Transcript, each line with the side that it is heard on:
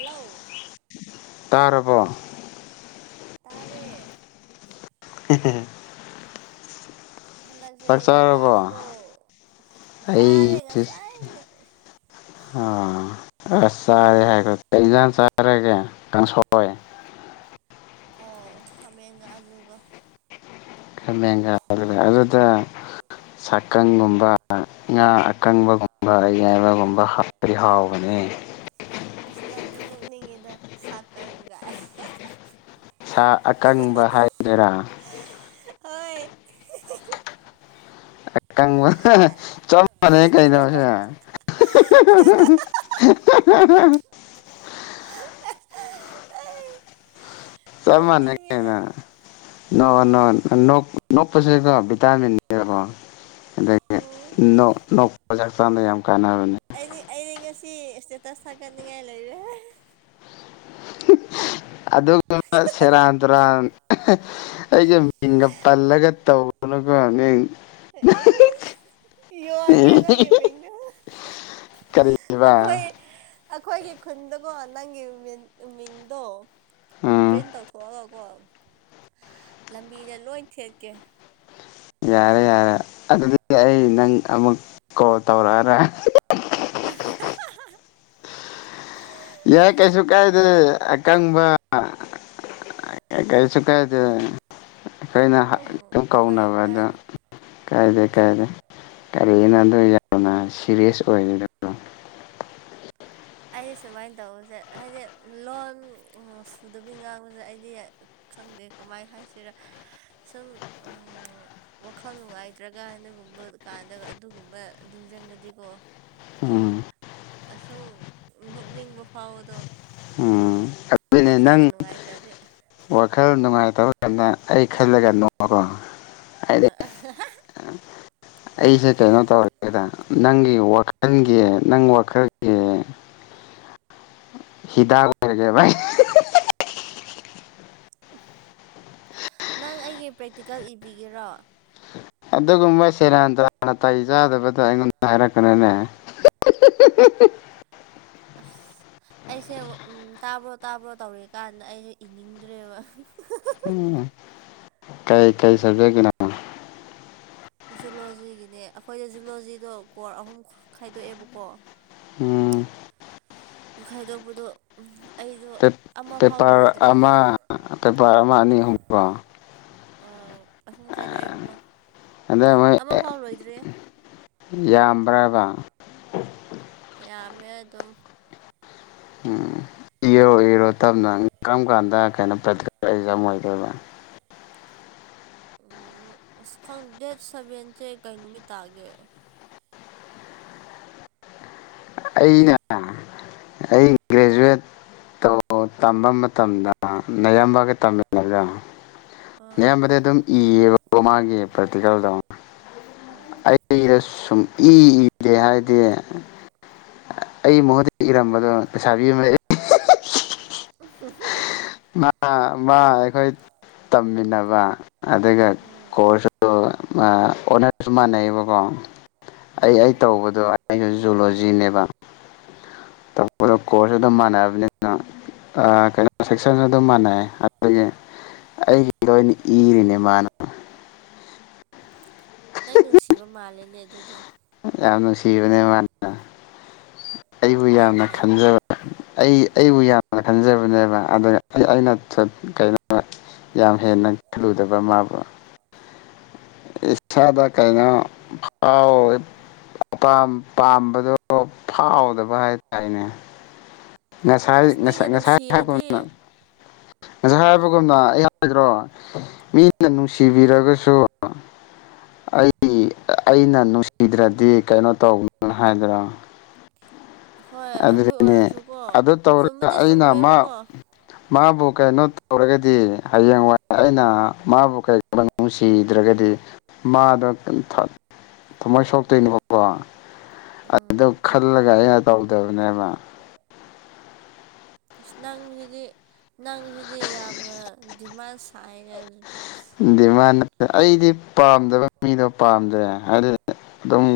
right: hello
left: ꯇꯔꯔꯕꯣ
right: ꯇꯥꯔꯦ
left: [unintelligible]
right: ꯍꯟꯗꯛꯁꯦ ꯑꯩꯗꯤ ꯇꯥꯔꯕꯣ
left: ꯑꯩ
right: ꯆꯥꯔꯦ ꯉꯁꯥꯏꯅ
left: ꯑ ꯑꯁ ꯆꯥꯔꯦ ꯍꯥꯏꯈ ꯀꯩ ꯏꯖꯥꯥꯟ ꯆꯥꯔꯒꯦ ꯀꯥꯡꯁꯣꯏ
right: ꯑꯣ ꯈꯥꯃꯦꯟꯒ ꯑꯂꯨꯒ
left: ꯃꯦꯒꯥ ꯑꯗꯨꯗ ꯁꯛꯀꯪꯒꯨꯝꯕ ꯉꯥ ꯑꯀꯪꯕꯒꯨꯝꯕ ꯑꯌꯥꯏꯕꯒꯨꯝꯕ ꯀ ꯍꯥꯎꯕꯅꯤ
right: ꯑꯁ ꯅꯪꯁꯨ ꯅꯣꯛꯅꯤꯡꯉꯦꯗ
left: ꯁꯥ ꯑꯀꯪꯕ ꯍꯥꯏꯒꯦꯔꯥ
right: ꯍꯣꯏ
left: ꯀꯪ ꯆ ꯃꯥꯅꯦ ꯀꯩꯅꯁ [unintelligible]
right: [unintelligible] ꯑꯩ
left: ꯆ ꯃꯥꯟꯅꯦ
right: ꯅꯣꯛꯅꯤꯡꯉꯤꯗ
left: ꯀꯅ ꯅ ꯅ ꯅꯣꯛꯄꯁꯤꯒ ꯚꯤꯇꯥꯃꯤꯟꯅꯅꯦꯕ ꯑꯗꯒꯤ
right: ꯎꯝ
left: ꯅ ꯅꯑꯣꯄ꯭ꯔꯖ ꯆꯗ ꯌꯥꯝ ꯀꯥꯅꯕꯅꯦ
right: ꯁꯤ ꯏꯁꯇꯦꯇꯁ ꯊꯥꯒꯠꯅꯤꯡꯉꯥꯏ ꯂꯩꯔꯦ
left: ꯑꯗꯨꯒ ꯁꯦꯔꯥꯟ ꯇꯨꯔꯥꯟ ꯑꯩꯒ ꯃꯤꯡꯒ ꯄꯜꯂꯒ ꯇꯧꯕ [unintelligible]
right: ꯑꯦ ꯌꯣꯟꯒꯦ ꯅꯪꯒꯤ ꯃꯤꯡꯗꯅ
left: ꯀꯔꯤꯕ
right: ꯑꯩꯈꯣꯏ ꯑꯩꯈꯣꯏꯒꯤ ꯈꯨꯟꯗꯀꯣ ꯅꯪꯒꯤꯃꯤꯡꯗꯣ
left: ꯎꯝ
right: ꯄ꯭ꯔꯤꯟ ꯇꯧꯊꯣꯛꯑꯒ ꯀꯣ ꯂꯝꯕꯤꯗ ꯂꯣꯏ ꯊꯦꯠꯀꯦ
left: ꯌꯥꯔꯦ ꯌꯥꯔꯦ ꯑꯗꯨꯗꯤ ꯑꯩ ꯅꯪ ꯑꯃꯨꯛ ꯀꯣꯜ ꯇꯧꯔꯛꯑꯔꯦ
right: [unintelligible]
left: ꯌꯥꯏ ꯀꯩꯁꯨ ꯀꯥꯏꯗꯦ ꯑꯀꯪꯕ ꯀꯩꯁꯨ ꯀꯥꯏꯗ ꯑꯩꯈꯣꯏꯅ
right: ꯎꯝ
left: ꯑꯗꯨ
right: ꯍꯣꯏ
left: ꯀꯧꯅꯕ ꯑꯗꯣ
right: ꯀꯥꯏꯗꯦ
left: ꯀꯥꯏꯗꯦ ꯀꯥꯏꯗꯦ ꯀꯔꯤꯅꯣ ꯑꯗꯨꯗꯣ ꯌꯥꯝꯅ ꯁꯤꯔꯤꯌꯁ ꯑꯣꯏꯗꯣ
right: ꯑꯩ ꯁꯨꯃꯥꯏꯅ ꯇꯧꯕꯁꯦ ꯍꯥꯏꯗꯤ ꯂꯣꯟ ꯁꯨꯗꯕꯤ ꯉꯥꯡꯕꯁꯦ ꯑꯩꯗꯤ ꯈꯪꯗꯦ ꯀꯃꯥꯏ ꯍꯥꯏꯁꯤꯔꯥ ꯁꯨꯝ ꯋꯥꯈꯜ ꯅꯨꯡꯉꯥꯏꯇ꯭ꯔꯒꯅꯒꯨꯝꯕ ꯀꯥꯟꯗ ꯑꯗꯨꯒꯨꯝꯕ ꯅꯤꯡꯁꯤꯡꯉꯗꯤꯀꯣ
left: ꯎꯝ
right: ꯑꯁꯨꯝ ꯅꯣꯛꯅꯤꯡꯕ ꯐꯥꯎꯕꯗꯣ
left: ꯎꯝ ꯑꯗꯨꯅꯦ ꯅꯪ
right: ꯋꯥꯈꯜꯒ ꯅꯨꯡꯉꯥꯏꯇ꯭ꯔꯗꯤ
left: ꯋꯥꯈꯜ ꯅꯨꯡꯉꯥꯏꯇꯧ ꯑꯩ ꯈꯜꯂꯒ ꯅꯣꯡꯃꯒꯣ
right: ꯑ
left: ꯑꯩꯁꯦ ꯀꯩꯅꯣ ꯇꯧꯔꯒꯦꯗ ꯅꯪꯒꯤ ꯋꯥꯈꯜꯒꯤ ꯅꯪ ꯋꯥꯈꯜꯒꯤ
right: [inaudible]
left: ꯍꯤꯗꯥꯥꯛ ꯊꯒꯦ ꯚꯥꯏ
right: ꯅꯪ ꯑꯩꯒꯤ ꯄ꯭ꯔꯦꯛꯇꯤꯀꯦꯜ ꯏꯕꯤꯒꯦꯔꯣ
left: ꯑꯗꯨꯒꯨꯝꯕ ꯁꯦꯔꯟ ꯇ ꯅꯥꯇꯩ ꯆꯥꯗꯕꯗꯣ ꯑꯩꯉꯣꯟꯗ ꯍꯥꯏꯔꯛꯀꯅꯤꯅꯦ ꯍꯍꯍꯍꯍꯍ
right: ꯑꯁ ꯑꯩꯁꯦ ꯎ ꯇꯥꯕ꯭ꯔꯣ ꯇꯥꯕ꯭ꯔꯣ ꯇꯧꯔꯤꯛ ꯀꯥꯟꯗ ꯑꯩꯁꯨꯦ ꯏꯅꯤꯡꯗ꯭ꯔꯦꯕ
left: ꯎꯝ ꯀꯩ ꯀꯥꯏ ꯁꯕꯖꯦꯛ
right: ꯖꯨꯂꯣꯖꯤꯒꯤꯅꯦ ꯑꯩꯈꯣꯏꯗꯤ ꯖꯨꯂꯣꯖꯤꯗꯣ ꯀꯣꯔꯣꯔ ꯑꯍꯨꯝ ꯈꯥꯏꯗꯣꯛꯑꯦꯕꯀꯣ
left: ꯎꯝ
right: ꯈꯥꯏꯗꯣꯛꯄꯗꯣ ꯑꯩꯗꯣ ꯑꯃꯐꯥꯎ
left: ꯄꯦꯄꯥꯔ
right: ꯂꯣꯏꯗ꯭ꯔꯤ
left: ꯑꯃ ꯄꯦꯄꯥꯔ ꯑꯃ ꯑꯅꯤ ꯑꯍꯨꯝꯕꯒꯣ
right: ꯑꯍꯨꯝ ꯈꯥꯏꯗꯣꯛꯑꯦꯕꯀꯣ
left: ꯑꯗꯩ ꯃꯣꯏ
right: ꯑꯃꯐꯥꯎ ꯂꯣꯏꯗ꯭ꯔꯦ
left: ꯇ ꯭ꯔꯕ
right: ꯌꯥꯝꯃꯦ ꯑꯗꯨꯝ
left: ꯎꯝ ꯏꯔꯣ ꯏꯔꯣ ꯇꯞꯅ ꯀꯔꯝ ꯀꯥꯟꯗ ꯀꯩꯅꯣ ꯄ ꯑꯩ ꯆꯝꯃꯣꯏꯗꯣꯏꯕ
right: ꯎꯝ ꯈꯪ ꯗꯦꯠ ꯁꯕꯦ ꯀ ꯅꯨꯃꯤ ꯇꯥꯒꯦ
left: ꯑꯩꯅ ꯑꯩ ꯒ꯭ꯔꯦꯖꯨꯋꯦꯠ ꯇꯝꯕ ꯃꯇꯝꯗ ꯅꯌꯥꯝꯕꯒ ꯇꯝꯃꯤꯂꯒ
right: ꯑꯥ
left: ꯑꯌꯥꯝꯕꯗꯤ ꯑꯗꯨꯝ ꯏꯌꯦꯕꯀꯣ ꯃꯥꯒꯤ ꯄ꯭ꯔꯇꯤꯀꯜꯗꯧ
right: ꯑꯥ
left: ꯑꯩꯗ ꯁꯨꯝ ꯏ ꯏꯗꯦ ꯍꯥꯏꯗꯤ ꯑꯩ ꯃꯍꯨꯠꯇ ꯏꯔꯝꯕꯗꯣ ꯄꯩꯁꯥ ꯄꯤꯕꯝ
right: [unintelligible] [inaudible]
left: ꯃꯥ ꯑꯩꯈꯣꯏ ꯇꯝꯃꯤꯟꯅꯕ ꯑꯗꯨꯒ
right: ꯎꯝ
left: ꯀꯣꯔꯁꯁꯨ ꯑꯣꯅꯔꯁꯨ ꯃꯥꯟꯅꯩꯑꯕꯀꯣ ꯑꯩ ꯑꯩ
right: ꯎꯝ
left: ꯇꯧꯕꯗꯣ ꯑꯩꯩꯅ ꯖꯨꯂꯣꯖꯤ ꯅꯦꯕ
right: [unintelligible] [inaudible]
left: ꯀꯣꯔꯁꯁꯨ ꯑꯗꯨꯝ ꯃꯥꯟꯅꯕꯅꯤꯅ ꯀꯩꯅꯣ ꯁꯦꯛꯁꯟꯁꯨ ꯑꯗꯨꯝ ꯃꯥꯟꯅꯩ ꯑꯗꯨꯗꯒꯤ ꯑꯩ ꯍꯔꯣꯏꯅ ꯏꯔꯤꯅꯦ ꯃꯥꯅ
right: ꯅꯪ ꯅꯨꯡꯁꯤꯕ ꯃꯥꯜꯂꯦꯅꯦ ꯑꯗꯨꯗꯤ
left: ꯌꯥꯝ ꯅꯨꯡꯁꯤꯕꯅꯦ ꯃꯥꯅ ꯑꯩꯕꯨ
right: ꯌꯥꯝ
left: ꯌꯥꯝꯅ
right: ꯐꯩꯅꯦ
left: ꯈꯟꯖꯕ ꯑꯩ ꯑꯩꯕꯨ ꯌꯥꯝꯅ ꯈꯟꯖꯕꯅꯦꯕ ꯑꯗꯨꯅ ꯑꯩꯅ ꯀꯩꯅꯣ ꯌꯥꯝ ꯍꯦꯟꯅ ꯈꯜꯂꯨꯗꯕ ꯃꯥꯕꯨ ꯏꯁꯥꯗ ꯀꯩꯅꯩꯅꯣ ꯐꯥꯎ ꯄꯥꯝꯕꯗꯣ ꯐꯥꯎꯗꯕ ꯍꯥꯏꯇꯥꯔꯦꯅꯦ ꯉꯁꯥꯏ
right: ꯑꯁ ꯃꯤꯅ
left: ꯉꯁꯥꯏ ꯉꯁꯥꯏ
right: ꯅꯨꯡꯁꯤꯔꯗꯤ
left: ꯍꯥꯏꯕꯒꯅ ꯉꯁꯥꯏ ꯍꯥꯏꯕꯒꯨꯝꯅ ꯑ ꯍꯥꯏ꯭ꯔꯣ ꯃꯤꯅ ꯅꯨꯡꯁꯤꯕꯤꯔꯒꯁꯨ ꯑꯩ ꯑꯩꯅ ꯅꯨꯡꯁꯤꯗ꯭ꯔꯗꯤ ꯀꯩꯅꯣ ꯇꯧꯅꯨ ꯍꯥꯏꯗ꯭ꯔ
right: ꯍꯣꯏ ꯑꯗꯨ
left: ꯑꯗꯨꯗꯤꯅꯦ
right: ꯑꯣꯏꯔꯁꯨꯀꯣ
left: ꯑꯗꯨ ꯇꯧꯔꯒ
right: ꯆꯨꯝꯕꯗꯤ
left: ꯑꯩꯅ ꯃꯥ
right: ꯆꯨꯝꯃꯦꯕꯀꯣ
left: ꯃꯥꯕꯨ ꯀꯩꯅꯣ ꯇꯧꯔꯒꯗꯤ ꯍꯌꯦꯡꯋꯥꯏ ꯑꯩꯅ ꯃꯥꯕꯨ ꯀꯩꯒꯨꯝꯕ ꯅꯨꯡꯁꯤꯗ꯭ꯔꯒꯗꯤ ꯃꯥ ꯗꯨ ꯊ ꯊꯃꯣꯏ ꯁꯣꯛꯇꯣꯏꯅꯦꯕꯀꯣ
right: ꯎꯝ
left: ꯑꯗꯨ ꯈꯜꯂꯒ ꯑꯩꯅ ꯇꯧꯗꯕꯅꯦꯕ
right: ꯑꯁ ꯅꯪꯁꯤꯗꯤ ꯅꯪꯁꯤꯗꯤ ꯌꯥꯝꯅ ꯗꯤꯃꯥꯟ ꯁꯥꯏꯔꯦ ꯑꯗꯨꯗꯤ ꯑꯁ
left: ꯗꯤꯃꯥꯟ ꯑꯩꯗꯤ ꯄꯥꯝꯗꯕ ꯃꯤꯗꯣ ꯄꯥꯝꯗ꯭ꯔꯦ ꯍꯥꯏꯗꯤ ꯑꯗꯨꯝ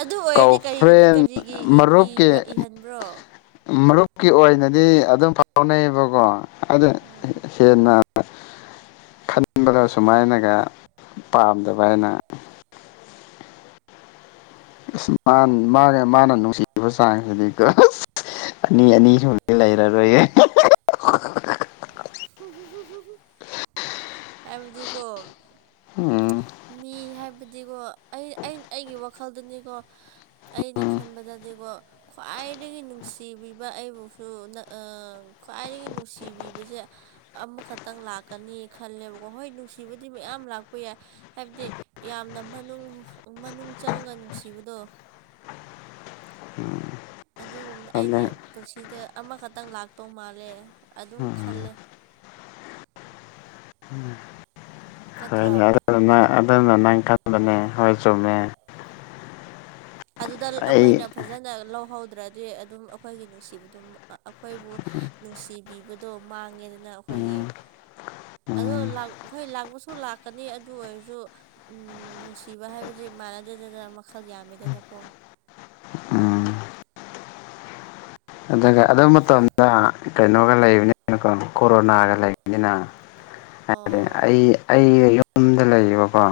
right: ꯑꯗꯨ ꯑꯣꯏꯔꯗꯤ
left: ꯀꯧ
right: ꯀꯔꯤ
left: ꯐ꯭ꯔꯦꯟ
right: ꯀꯔꯤꯒꯤ ꯏ
left: ꯃꯔꯨꯞꯀꯤ
right: ꯏꯕ꯭ꯔ ꯏꯍꯟꯕ꯭ꯔꯣ
left: ꯖꯤꯛꯀꯤ ꯑꯣꯏꯅꯗꯤ ꯑꯗꯨꯝ ꯐꯥꯎꯅꯩꯌꯦꯕꯀꯣ ꯑꯗꯣ
right: ꯎꯝ
left: ꯍꯦꯟꯅ ꯈꯟ ꯈꯟꯕꯗ ꯁꯨꯃꯥꯏꯅꯒ ꯄꯥꯝꯗꯕ ꯑꯩꯅ ꯑꯁ ꯃꯥ ꯃꯥꯒ ꯃꯥꯅ ꯅꯨꯡꯁꯤꯕ ꯆꯥꯡꯁꯤꯗꯤꯀꯣ ꯑꯁ ꯑꯅꯤ ꯑꯅꯤ ꯁꯨꯅꯗꯤ ꯂꯩꯔꯔꯣꯏꯌꯦ
right: ꯍꯥꯏꯕꯗꯤꯀꯣ
left: ꯎꯝ
right: ꯃꯤ ꯍꯥꯏꯕ ꯗꯤꯀꯣ ꯑꯩ ꯑꯩꯟ ꯑꯩꯒꯤ ꯋꯥꯈꯜꯗꯅꯤꯀꯣ ꯑꯩꯅ
left: ꯎꯝ
right: ꯈꯟꯕꯗꯗꯤꯒꯣ ꯈ꯭ꯋꯥꯏꯗꯒꯤ ꯅꯨꯡꯁꯤꯕꯤꯕ ꯑꯩꯕꯨꯁꯨ ꯅ ꯑꯥ ꯈ꯭ꯋꯥꯏꯗꯒꯤ ꯅꯨꯡꯁꯤꯕꯤꯕꯖꯦ ꯑꯃꯈꯛꯇꯪ ꯂꯥꯛꯀꯅꯤ ꯈꯜꯂꯦꯕꯀꯣ ꯍꯣꯏ ꯅꯨꯡꯁꯤꯕꯗꯤ ꯃꯌꯥꯝ ꯂꯥꯛꯄ ꯌꯥꯏ ꯍꯥꯏꯕꯗꯤ ꯌꯥꯝꯅ ꯃꯅꯨꯡ ꯃꯅꯨꯡ ꯆꯪꯉꯒ ꯅꯨꯡꯁꯤꯕꯗꯣ ꯑꯗꯨꯒꯨꯝꯕꯅ
left: ꯑꯗꯨ
right: ꯑꯩꯗꯤ ꯄꯨꯟꯁꯤꯗ ꯑꯃꯈꯛꯇꯪ ꯂꯥꯛꯇꯧ ꯃꯥꯜꯂꯦ ꯑꯗꯨꯝ
left: ꯎꯝ
right: ꯈꯜꯂꯦ ꯅꯠꯇ꯭ꯔꯣ
left: ꯍꯣꯏꯅꯦ ꯑꯗꯨꯅ ꯅꯪ ꯑꯗꯨꯅ ꯅꯪ ꯈꯟꯕꯅꯦ ꯍꯣꯏ ꯆꯨꯝꯃꯦ
right: ꯑꯗꯨꯗ
left: ꯑꯩ
right: ꯑꯩꯈꯣꯏꯅ ꯐꯖꯅ ꯂꯧꯍꯧ ꯗ꯭ꯔꯗꯤ ꯑꯗꯨꯝ ꯑꯩꯈꯣꯏꯒꯤ ꯅꯨꯡꯁꯤꯕꯗꯨ ꯑꯩꯈꯣꯏꯕꯨ ꯅꯨꯡꯁꯤꯕꯤꯕꯗꯣ ꯃꯥꯡꯉꯦꯗꯅ ꯑꯈꯣ ꯈꯣꯏꯒꯤ
left: ꯎꯝ
right: ꯑꯗꯣ
left: ꯎꯝ
right: ꯂꯥꯛ ꯍꯣꯏ ꯂꯥꯛꯄꯁꯨ ꯂꯥꯛꯀꯅꯤ ꯑꯗꯨ ꯑꯣꯏꯔꯖꯨ ꯎꯝ ꯅꯨꯡꯁꯤꯕ ꯍꯥꯏꯕꯖꯤ ꯃꯥꯟꯅꯗꯦꯗꯅ ꯃꯈꯜ ꯌꯥꯝꯃꯦꯗꯅꯀꯣ
left: ꯎꯝ ꯑꯗꯨꯒ ꯑꯗꯨ ꯃꯇꯝꯗ ꯀꯩꯅꯣꯒ ꯂꯩꯕꯅꯤꯅꯀꯣ ꯀꯣꯔꯣꯅꯥꯒ ꯂꯩꯕꯅꯤꯅ ꯍꯥꯏꯗꯤ
right: ꯑꯣ
left: ꯑꯩ ꯑꯩ ꯌꯨꯝꯗ ꯂꯩꯌꯦꯕꯀꯣ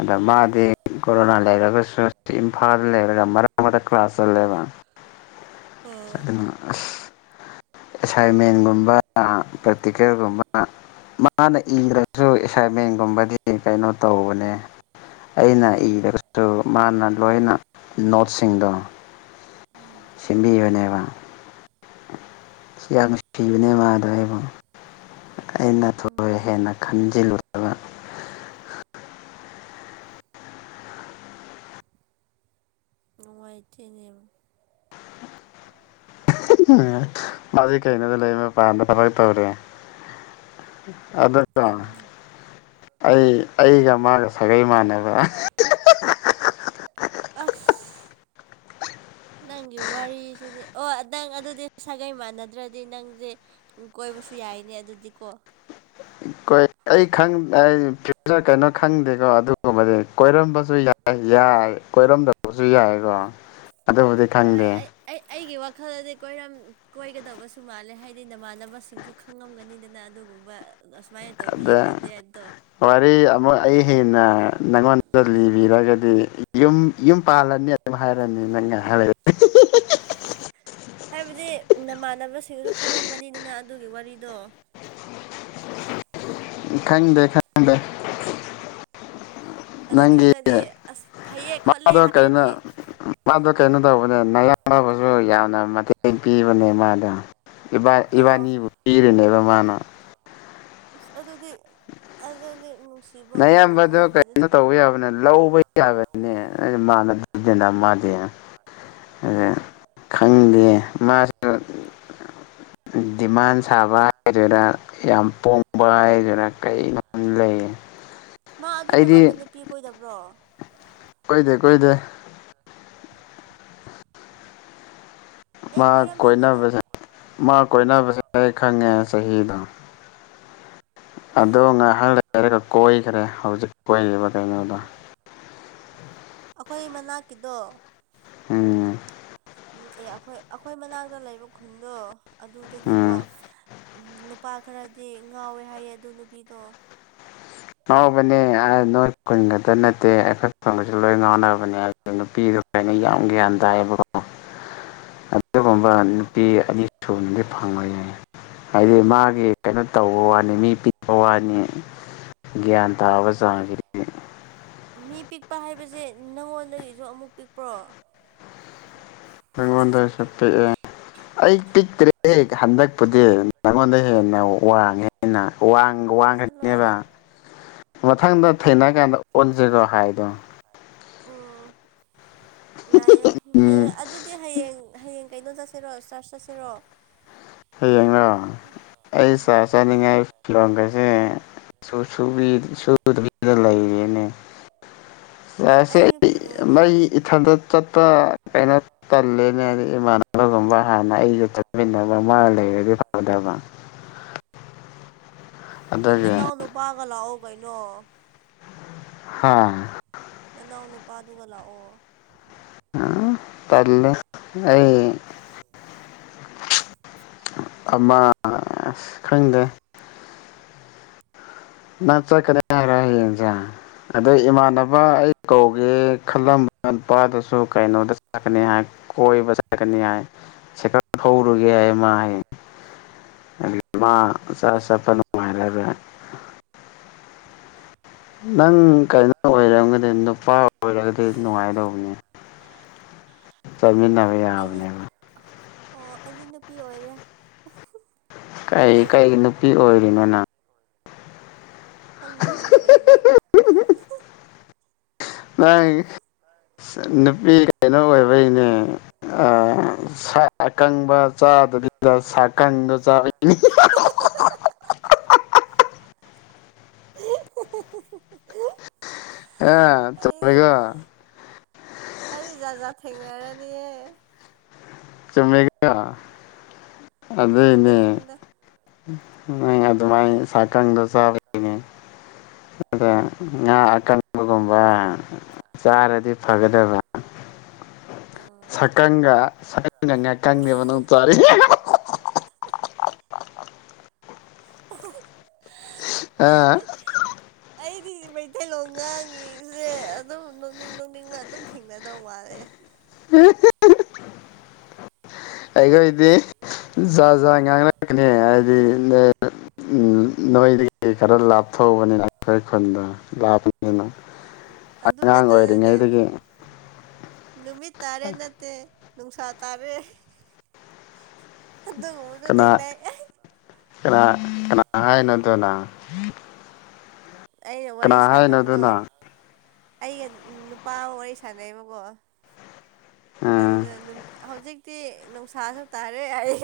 left: ꯑꯗ
right: ꯎꯝ
left: ꯃꯥꯗꯤ ꯀꯣꯔꯣꯅꯥ ꯂꯩꯔꯒꯁꯨ ꯏꯝꯐꯥꯜꯗ ꯂꯩꯔꯒ ꯃꯔꯛ ꯃꯔꯛ ꯀ꯭ꯂꯥꯁ ꯆꯠꯂꯦꯕ
right: ꯑꯣ
left: ꯑꯗꯨꯅ ꯑꯁ
right: [inaudible]
left: ꯑꯦꯁꯥꯏꯟꯃꯦꯟꯒꯨꯝꯕ ꯄ꯭ꯔꯦꯛꯇꯤꯀꯦꯜꯒꯨꯝꯕ ꯃꯥꯅ ꯏꯒ꯭ꯔꯖꯨ ꯑꯦꯁꯥꯏꯟꯃꯦꯟꯒꯨꯝꯕꯗꯤ ꯀꯩꯅꯣ ꯇꯧꯕꯅꯦ ꯑꯩꯅ ꯏꯔꯒꯁꯨ ꯃꯥꯅ ꯂꯣꯏꯅ ꯅꯣꯠꯁꯤꯡꯗꯣ
right: ꯎꯝ
left: ꯁꯤꯟꯕꯤꯕꯅꯦꯕ ꯁꯤ ꯌꯥꯝ ꯅꯨꯡꯁꯤꯕꯅꯦ ꯃꯥꯗꯣ ꯑꯩꯕꯨ ꯑꯩꯅ ꯊꯣꯏ
right: ꯎꯝ
left: ꯍꯦꯟꯅ ꯈꯟꯖꯤꯜꯂꯨ [unintelligible]
right: ꯅꯨꯡꯉꯥꯏꯇꯦꯅꯦ
left: ꯃꯥꯗꯤ ꯀꯩꯅꯣꯗ ꯂꯩ ꯃꯄꯥꯜꯗ ꯊꯕꯛ ꯇꯧꯔꯦ ꯑꯗꯨꯗꯣ
right: ꯎꯝ
left: ꯑꯩ ꯑꯩꯒ
right: ꯎꯝ
left: ꯃꯥꯒ ꯁꯥꯒꯩ ꯃꯥꯟꯅꯕ
right: ꯑꯁ ꯅꯪꯒꯤ ꯋꯥꯔꯤꯁꯤꯗꯤ ꯑꯣ ꯅꯪ ꯑꯗꯨꯗꯤ ꯁꯥꯒꯩ ꯃꯥꯟꯅꯗ꯭ꯔꯗꯤ ꯅꯪꯖꯦ ꯀꯣꯏꯕꯁꯨ ꯌꯥꯏꯅꯦ ꯑꯗꯨꯗꯤꯀꯣ
left: ꯀꯣꯏ ꯑꯩ ꯈꯪ ꯑꯩ ꯐ꯭ꯌꯨꯆꯔ ꯀꯩꯅꯣ ꯈꯪꯗꯦꯀꯣ ꯑꯗꯨꯒꯨꯝꯕꯗꯤ ꯀꯣꯏꯔꯝꯕꯁꯨ ꯌꯥꯏ ꯌꯥꯏ ꯀꯣꯏꯔꯝꯗꯕꯁꯨ ꯌꯥꯏꯀꯣ ꯑꯗꯨꯕꯨꯗꯤ ꯈꯪꯗꯦ
right: ꯈꯜꯂꯗꯤ ꯀꯣꯏꯔꯝ ꯀꯣꯏꯒꯗꯕꯁꯨ ꯃꯥꯜꯂꯦ ꯍꯥꯏꯗꯤ ꯅꯃꯥꯟꯅꯕꯁꯤꯡꯁꯨ ꯈꯪꯉꯝꯒꯅꯤꯗꯅ ꯑꯗꯨꯒꯨꯝꯕ ꯑꯁꯨꯃꯥꯏꯅ ꯇꯧꯕꯤꯌꯦ
left: ꯑꯗ
right: ꯈꯣꯠꯂꯦ ꯑꯗꯣ
left: ꯋꯥꯔꯤ ꯑꯃꯨꯛ ꯑꯩ ꯍꯦꯟꯅ ꯅꯪꯉꯣꯟ ꯗ ꯂꯤꯕꯤꯔꯒꯗꯤ ꯌꯨꯝ ꯌꯨꯝ ꯄꯥꯜꯂꯅꯤ ꯑꯗꯨꯝ ꯍꯥꯏꯔꯅꯤ ꯅꯪ ꯉꯥꯏꯍ ꯂꯩ ꯀꯠ
right: ꯍꯥꯏꯕꯗꯤ ꯅꯃꯥꯟꯅꯕꯁꯤꯡ ꯑꯗꯨ ꯈꯪꯉꯝꯒꯅꯤꯗꯅ ꯑꯗꯨꯒꯤ ꯋꯥꯔꯤꯗꯣ
left: ꯈꯪꯗꯦ ꯈꯪꯗꯦ
right: ꯑꯗꯨ
left: ꯅꯪꯒꯤ
right: ꯈꯪꯉꯗꯤ ꯑꯁ ꯐꯩꯌꯦ ꯈꯣꯠꯂꯦ
left: ꯃꯥꯗꯣ
right: ꯍꯥꯏꯔꯗꯤ
left: ꯀꯩꯅꯣ ꯃꯥꯗꯣ ꯀꯩꯅꯣ ꯇꯧꯕꯅꯦ ꯅꯌꯥꯕꯁꯨ ꯌꯥꯝꯅ ꯃꯇꯦꯡ ꯄꯤꯕꯅꯦ ꯃꯥꯗ [unintelligible]
right: ꯑꯣ
left: ꯏꯕꯥꯅꯤꯕꯨ ꯄꯤꯔꯤꯅꯦꯕ ꯃꯥꯅ
right: ꯑꯗꯨꯗꯤ ꯑꯗꯨꯗꯤ ꯅꯨꯡꯁꯤꯕ
left: ꯑꯌꯥꯝꯕꯗꯣ
right: ꯑꯣꯏꯔꯝꯃꯣꯏꯍꯦ
left: ꯀꯩꯅꯣ
right: ꯑꯗꯨꯗꯤ
left: ꯇꯧꯕ ꯌꯥꯕꯅꯦ ꯂꯧꯕ ꯌꯥꯕꯅꯦ ꯃꯅꯖꯅ ꯃꯥꯗ ꯑ
right: ꯑꯣ
left: ꯈꯪꯗꯦ ꯃꯥ
right: [unintelligible]
left: ꯗꯤꯃꯥꯟ ꯁꯥꯕ ꯍꯥꯏꯗꯨꯔ ꯌꯥꯝ ꯄꯣꯡꯕ ꯍꯥꯏꯗꯨꯔ ꯀꯩꯅꯣꯝ ꯂꯩꯌꯦ
right: ꯃꯥ ꯑꯗꯨ ꯃꯇꯝꯗ ꯅꯨꯄꯤ ꯀꯣꯏꯗꯕ꯭ꯔꯣ
left: ꯀꯗꯦ ꯀꯣꯏꯗꯦ
right: ꯑꯦ
left: ꯃꯥ
right: ꯀꯣꯏꯔꯝꯖꯅꯤꯗ
left: ꯀꯣꯏꯅꯕꯁꯦ ꯃꯥ ꯀꯣꯏꯅꯕꯁꯦ ꯑꯩ ꯈꯪꯉꯦ ꯆꯍꯤꯗꯣ ꯑꯗꯣ ꯉꯥꯏꯍꯥꯛ ꯂꯩꯔꯒ ꯀꯣꯏꯈ꯭ꯔꯦ ꯍꯧꯖꯤꯛ ꯀꯣꯏꯔꯤꯕ ꯀꯩꯅꯣꯗꯣ [unintelligible]
right: ꯑꯩꯈꯣꯏ ꯃꯅꯥꯛꯀꯤꯗꯣ
left: ꯎꯝ
right: ꯑꯦ ꯑꯩꯈꯣꯏ ꯑꯩꯈꯣꯏ ꯃꯅꯥꯛꯇ ꯂꯩꯕ ꯈꯨꯟꯗꯣ ꯑꯗꯨꯗꯒꯤꯀꯣ
left: ꯎꯝ
right: ꯎꯝ ꯅꯨꯄꯥ ꯈꯔꯗꯤ ꯉꯥꯎꯋꯦ ꯍꯥꯏꯌꯦ ꯑꯗꯨ ꯅꯨꯄꯤꯗꯣ
left: ꯉꯥꯎꯕꯅꯦ ꯅꯣꯏ ꯀꯨꯟꯒꯗ ꯅꯠꯇꯦ ꯑꯩꯐ ꯐꯪꯒꯁꯨ ꯂꯣꯏ ꯉꯥꯎꯅꯕꯅꯦ ꯅꯨꯄꯤꯗ ꯌꯥꯝ ꯒ꯭ꯌꯥꯟ ꯇꯥꯏꯌꯦꯕꯀꯣ
right: [unintelligible]
left: ꯑꯗꯨꯒꯨꯝꯕ
right: ꯎꯝ
left: ꯅꯨꯄꯤ ꯑꯅꯤ ꯁꯨꯕꯅꯗꯤ ꯐꯪꯕ ꯌꯥꯏ ꯍꯥꯏꯗꯤ ꯃꯥꯒꯤ ꯀꯩꯅꯣ ꯇꯧꯕ ꯋꯥꯅꯤ ꯃꯤ ꯄꯤꯕ ꯋꯥꯅꯤ ꯒ꯭ꯌꯥꯟ ꯇꯥꯕ ꯆꯥꯈꯤ
right: ꯃꯤ ꯄꯤꯛꯄ ꯍꯥꯏꯕꯁꯦ ꯅꯪꯉꯣꯟꯗꯒꯤꯁꯨ ꯑꯃꯨꯛ ꯄꯤꯛꯄ꯭ꯔꯣ
left: ꯑꯩꯉꯣꯟꯗꯁꯨ ꯄꯤꯛꯑꯦ
right: [unintelligible]
left: ꯑꯩ ꯄꯤꯛꯇ꯭ꯔꯦ ꯍꯟꯗꯛꯄꯨꯗꯤ ꯅꯪꯉꯣꯟꯗ ꯍꯦꯟꯅ ꯋꯥꯡꯉꯦꯅ ꯋꯥꯡꯈꯅꯤꯅꯦꯕ
right: ꯆꯠꯂꯣꯅ
left: ꯃꯊꯪꯗ ꯊꯦꯡꯅꯔ ꯀꯥꯟꯗ ꯑꯣꯟꯁꯤꯔꯣ ꯍꯥꯏꯗꯣ
right: ꯌꯥꯑꯌꯦ
left: ꯎꯝ
right: ꯑꯗꯨꯗꯤ ꯍꯌꯦꯡ ꯍꯌꯦꯡ ꯀꯩꯅꯣ ꯆꯠꯁꯤꯔꯣ ꯆꯔꯆ ꯆꯠꯁꯤꯔꯣ
left: ꯍꯌꯦꯡ ꯑꯩ ꯁꯥ
right: ꯑꯣ
left: ꯆꯥꯅꯤꯡꯉꯥꯏ ꯂꯣꯡꯒꯁꯦꯗ ꯂꯩꯔꯤꯅꯦ ꯑ ꯁꯦ
right: ꯑꯩꯒꯤ ꯐꯤꯔꯣꯜꯗꯤ
left: ꯃꯩ
right: ꯂꯩꯇꯦ
left: ꯏꯊꯟꯇ ꯆꯠꯄ ꯀꯩꯅꯣ ꯇꯜꯂꯦꯅꯦ ꯏꯃꯥꯟꯅꯕꯒꯨꯝꯕ ꯍꯥꯟ ꯑꯩꯒ ꯆꯠꯃꯤꯟꯅꯕ ꯃꯥ ꯂꯩꯔꯗꯤ ꯐꯗꯕ
right: ꯀꯩꯅ ꯅ ꯅꯅꯥꯎꯅꯨ ꯄꯥꯒ ꯂꯥꯛꯑꯣ ꯀꯩꯅꯣ
left: ꯍꯥꯥ
right: ꯏꯅꯥꯎ ꯅꯨꯄꯥꯗꯨꯒ ꯂꯥꯛꯑꯣ
left: ꯇꯜꯂꯦ ꯑꯩ ꯑꯃ ꯈꯪꯗꯦ ꯅ ꯆ ꯀꯗꯥ ꯍꯥꯏꯔ ꯍꯥꯌꯦꯖ ꯑꯗꯩ ꯏꯃꯥꯟꯅꯕ ꯑꯩ ꯀꯧꯒꯦ ꯈꯜꯂꯝꯕ ꯅꯨꯄꯥꯗꯨꯁꯨ ꯀꯩꯅꯣꯗ ꯆꯀꯅꯤ ꯍꯥꯏ ꯀꯣꯏꯕ ꯆꯠꯀꯅꯤ ꯍꯥꯏ ꯁꯀꯔ ꯍꯧꯔꯨꯒꯦ ꯍꯥꯏ ꯃꯥ ꯍꯌꯦꯡ [unintelligible] ꯆꯄ ꯅꯨꯡꯔ ꯅꯪ ꯀꯩꯅꯣ ꯑꯣꯏꯔꯝꯒꯗꯤ ꯅꯨꯄꯥ ꯑꯣꯏꯔꯒꯗꯤ ꯅꯨꯡꯉꯥꯏꯗꯧꯕꯅꯦ ꯆꯠꯃꯤꯟꯅꯕ
right: ꯑꯩꯗꯤ
left: ꯌꯥꯕꯅꯦꯕ
right: ꯑꯣ ꯑꯩꯗꯤ ꯅꯨꯄꯤ ꯑꯣꯏꯔꯦ
left: ꯀꯩ ꯀꯩ ꯅꯨꯄꯤ ꯑꯣꯏꯔꯤꯅꯣ ꯅꯪ
right: ꯈꯪꯗꯦꯅꯦ ꯑꯩꯁꯨ
left: ꯅꯪ ꯅꯨꯄꯤ ꯀꯩꯅꯣ ꯑꯣꯏꯕꯩꯅꯦ ꯑ ꯁꯥ ꯑꯀꯪꯕ ꯆꯥꯗꯕꯤꯗ ꯆꯥꯀꯡꯗꯣ ꯆꯥꯕꯩ [inaudible] ꯑ
right: ꯑꯩ
left: ꯆꯨꯝꯃꯦꯀꯣ
right: ꯑꯩꯗꯤ ꯖꯥꯠ ꯖꯥꯠ ꯊꯦꯡꯅꯔꯅꯤꯌꯦ
left: ꯆꯨꯝꯃꯦꯀꯣ
right: ꯆꯨꯝꯗꯦ
left: ꯑꯗꯨꯏꯅꯦ
right: ꯆꯨꯝꯗꯦ
left: ꯅ ꯑꯗꯨꯃꯥꯏꯅ ꯁꯥꯀꯪꯗꯣ ꯆꯥꯕꯒꯤꯅꯦ ꯑꯗ ꯉꯥ ꯑꯀꯪꯕꯒꯨꯝꯕ ꯆꯥꯔꯗꯤ ꯐꯒꯗꯕ
right: ꯎꯝ
left: ꯁꯥꯀꯪꯒ ꯁꯥꯀꯪꯒ ꯉꯥꯀꯪꯒꯅꯦꯕ ꯅꯪꯅ ꯆꯥꯔꯤꯁꯦ
right: [inaudible] ꯑꯩꯗꯤ ꯑꯩ ꯗꯤ ꯃꯩꯇꯩꯂꯣꯟ ꯉꯥꯡꯉꯤꯁꯦ ꯑꯗꯨꯝ ꯅꯣꯛꯅꯤꯡ ꯅꯣꯛꯅꯤꯡꯅ ꯑꯗꯨꯝ ꯊꯦꯡꯅꯗꯧ ꯃꯥꯜꯂꯦ
left: [inaudible] ꯑꯩꯈꯣꯏꯗꯤ ꯖꯥꯠ ꯖꯥꯠ ꯉꯥꯡꯅꯔꯛꯀꯅꯤ ꯍꯥꯏꯗꯤ ꯅꯣꯏꯗꯒꯤ ꯈꯔ ꯂꯥꯞꯊꯣꯛꯑꯕꯅꯤꯅ ꯑꯩꯈꯣꯏ ꯈꯨꯟꯗꯣ ꯂꯥꯞꯄꯅꯤꯗꯅ
right: ꯑꯗꯨꯒ ꯈꯛꯇ ꯅꯠꯅꯦ ꯅꯨꯃꯤꯠ ꯇꯥꯔꯦ ꯅꯠꯇꯦ ꯅꯨꯡꯁꯥ ꯇꯥꯔꯦ ꯑꯗꯨꯒꯨꯝꯕꯁꯨ ꯊꯦꯡꯅꯩ
left: ꯀꯅꯥꯅ ꯍꯥꯏꯅꯣ ꯑꯗꯨꯅ
right: ꯑꯩꯅ ꯋꯥꯔꯤ ꯁꯥꯟꯅꯕꯗꯣ ꯑꯩꯒ ꯅꯨꯄꯥ ꯑꯃ ꯋꯥꯔꯤ ꯁꯥꯟꯅꯩꯕꯀꯣ
left: ꯎꯝ
right: ꯑꯗꯨꯗ ꯑꯗꯨꯝ ꯍꯧꯖꯤꯛ ꯤ ꯅꯨꯡꯁꯥꯁꯨ ꯇꯥꯔꯦ ꯍꯥꯏꯌꯦ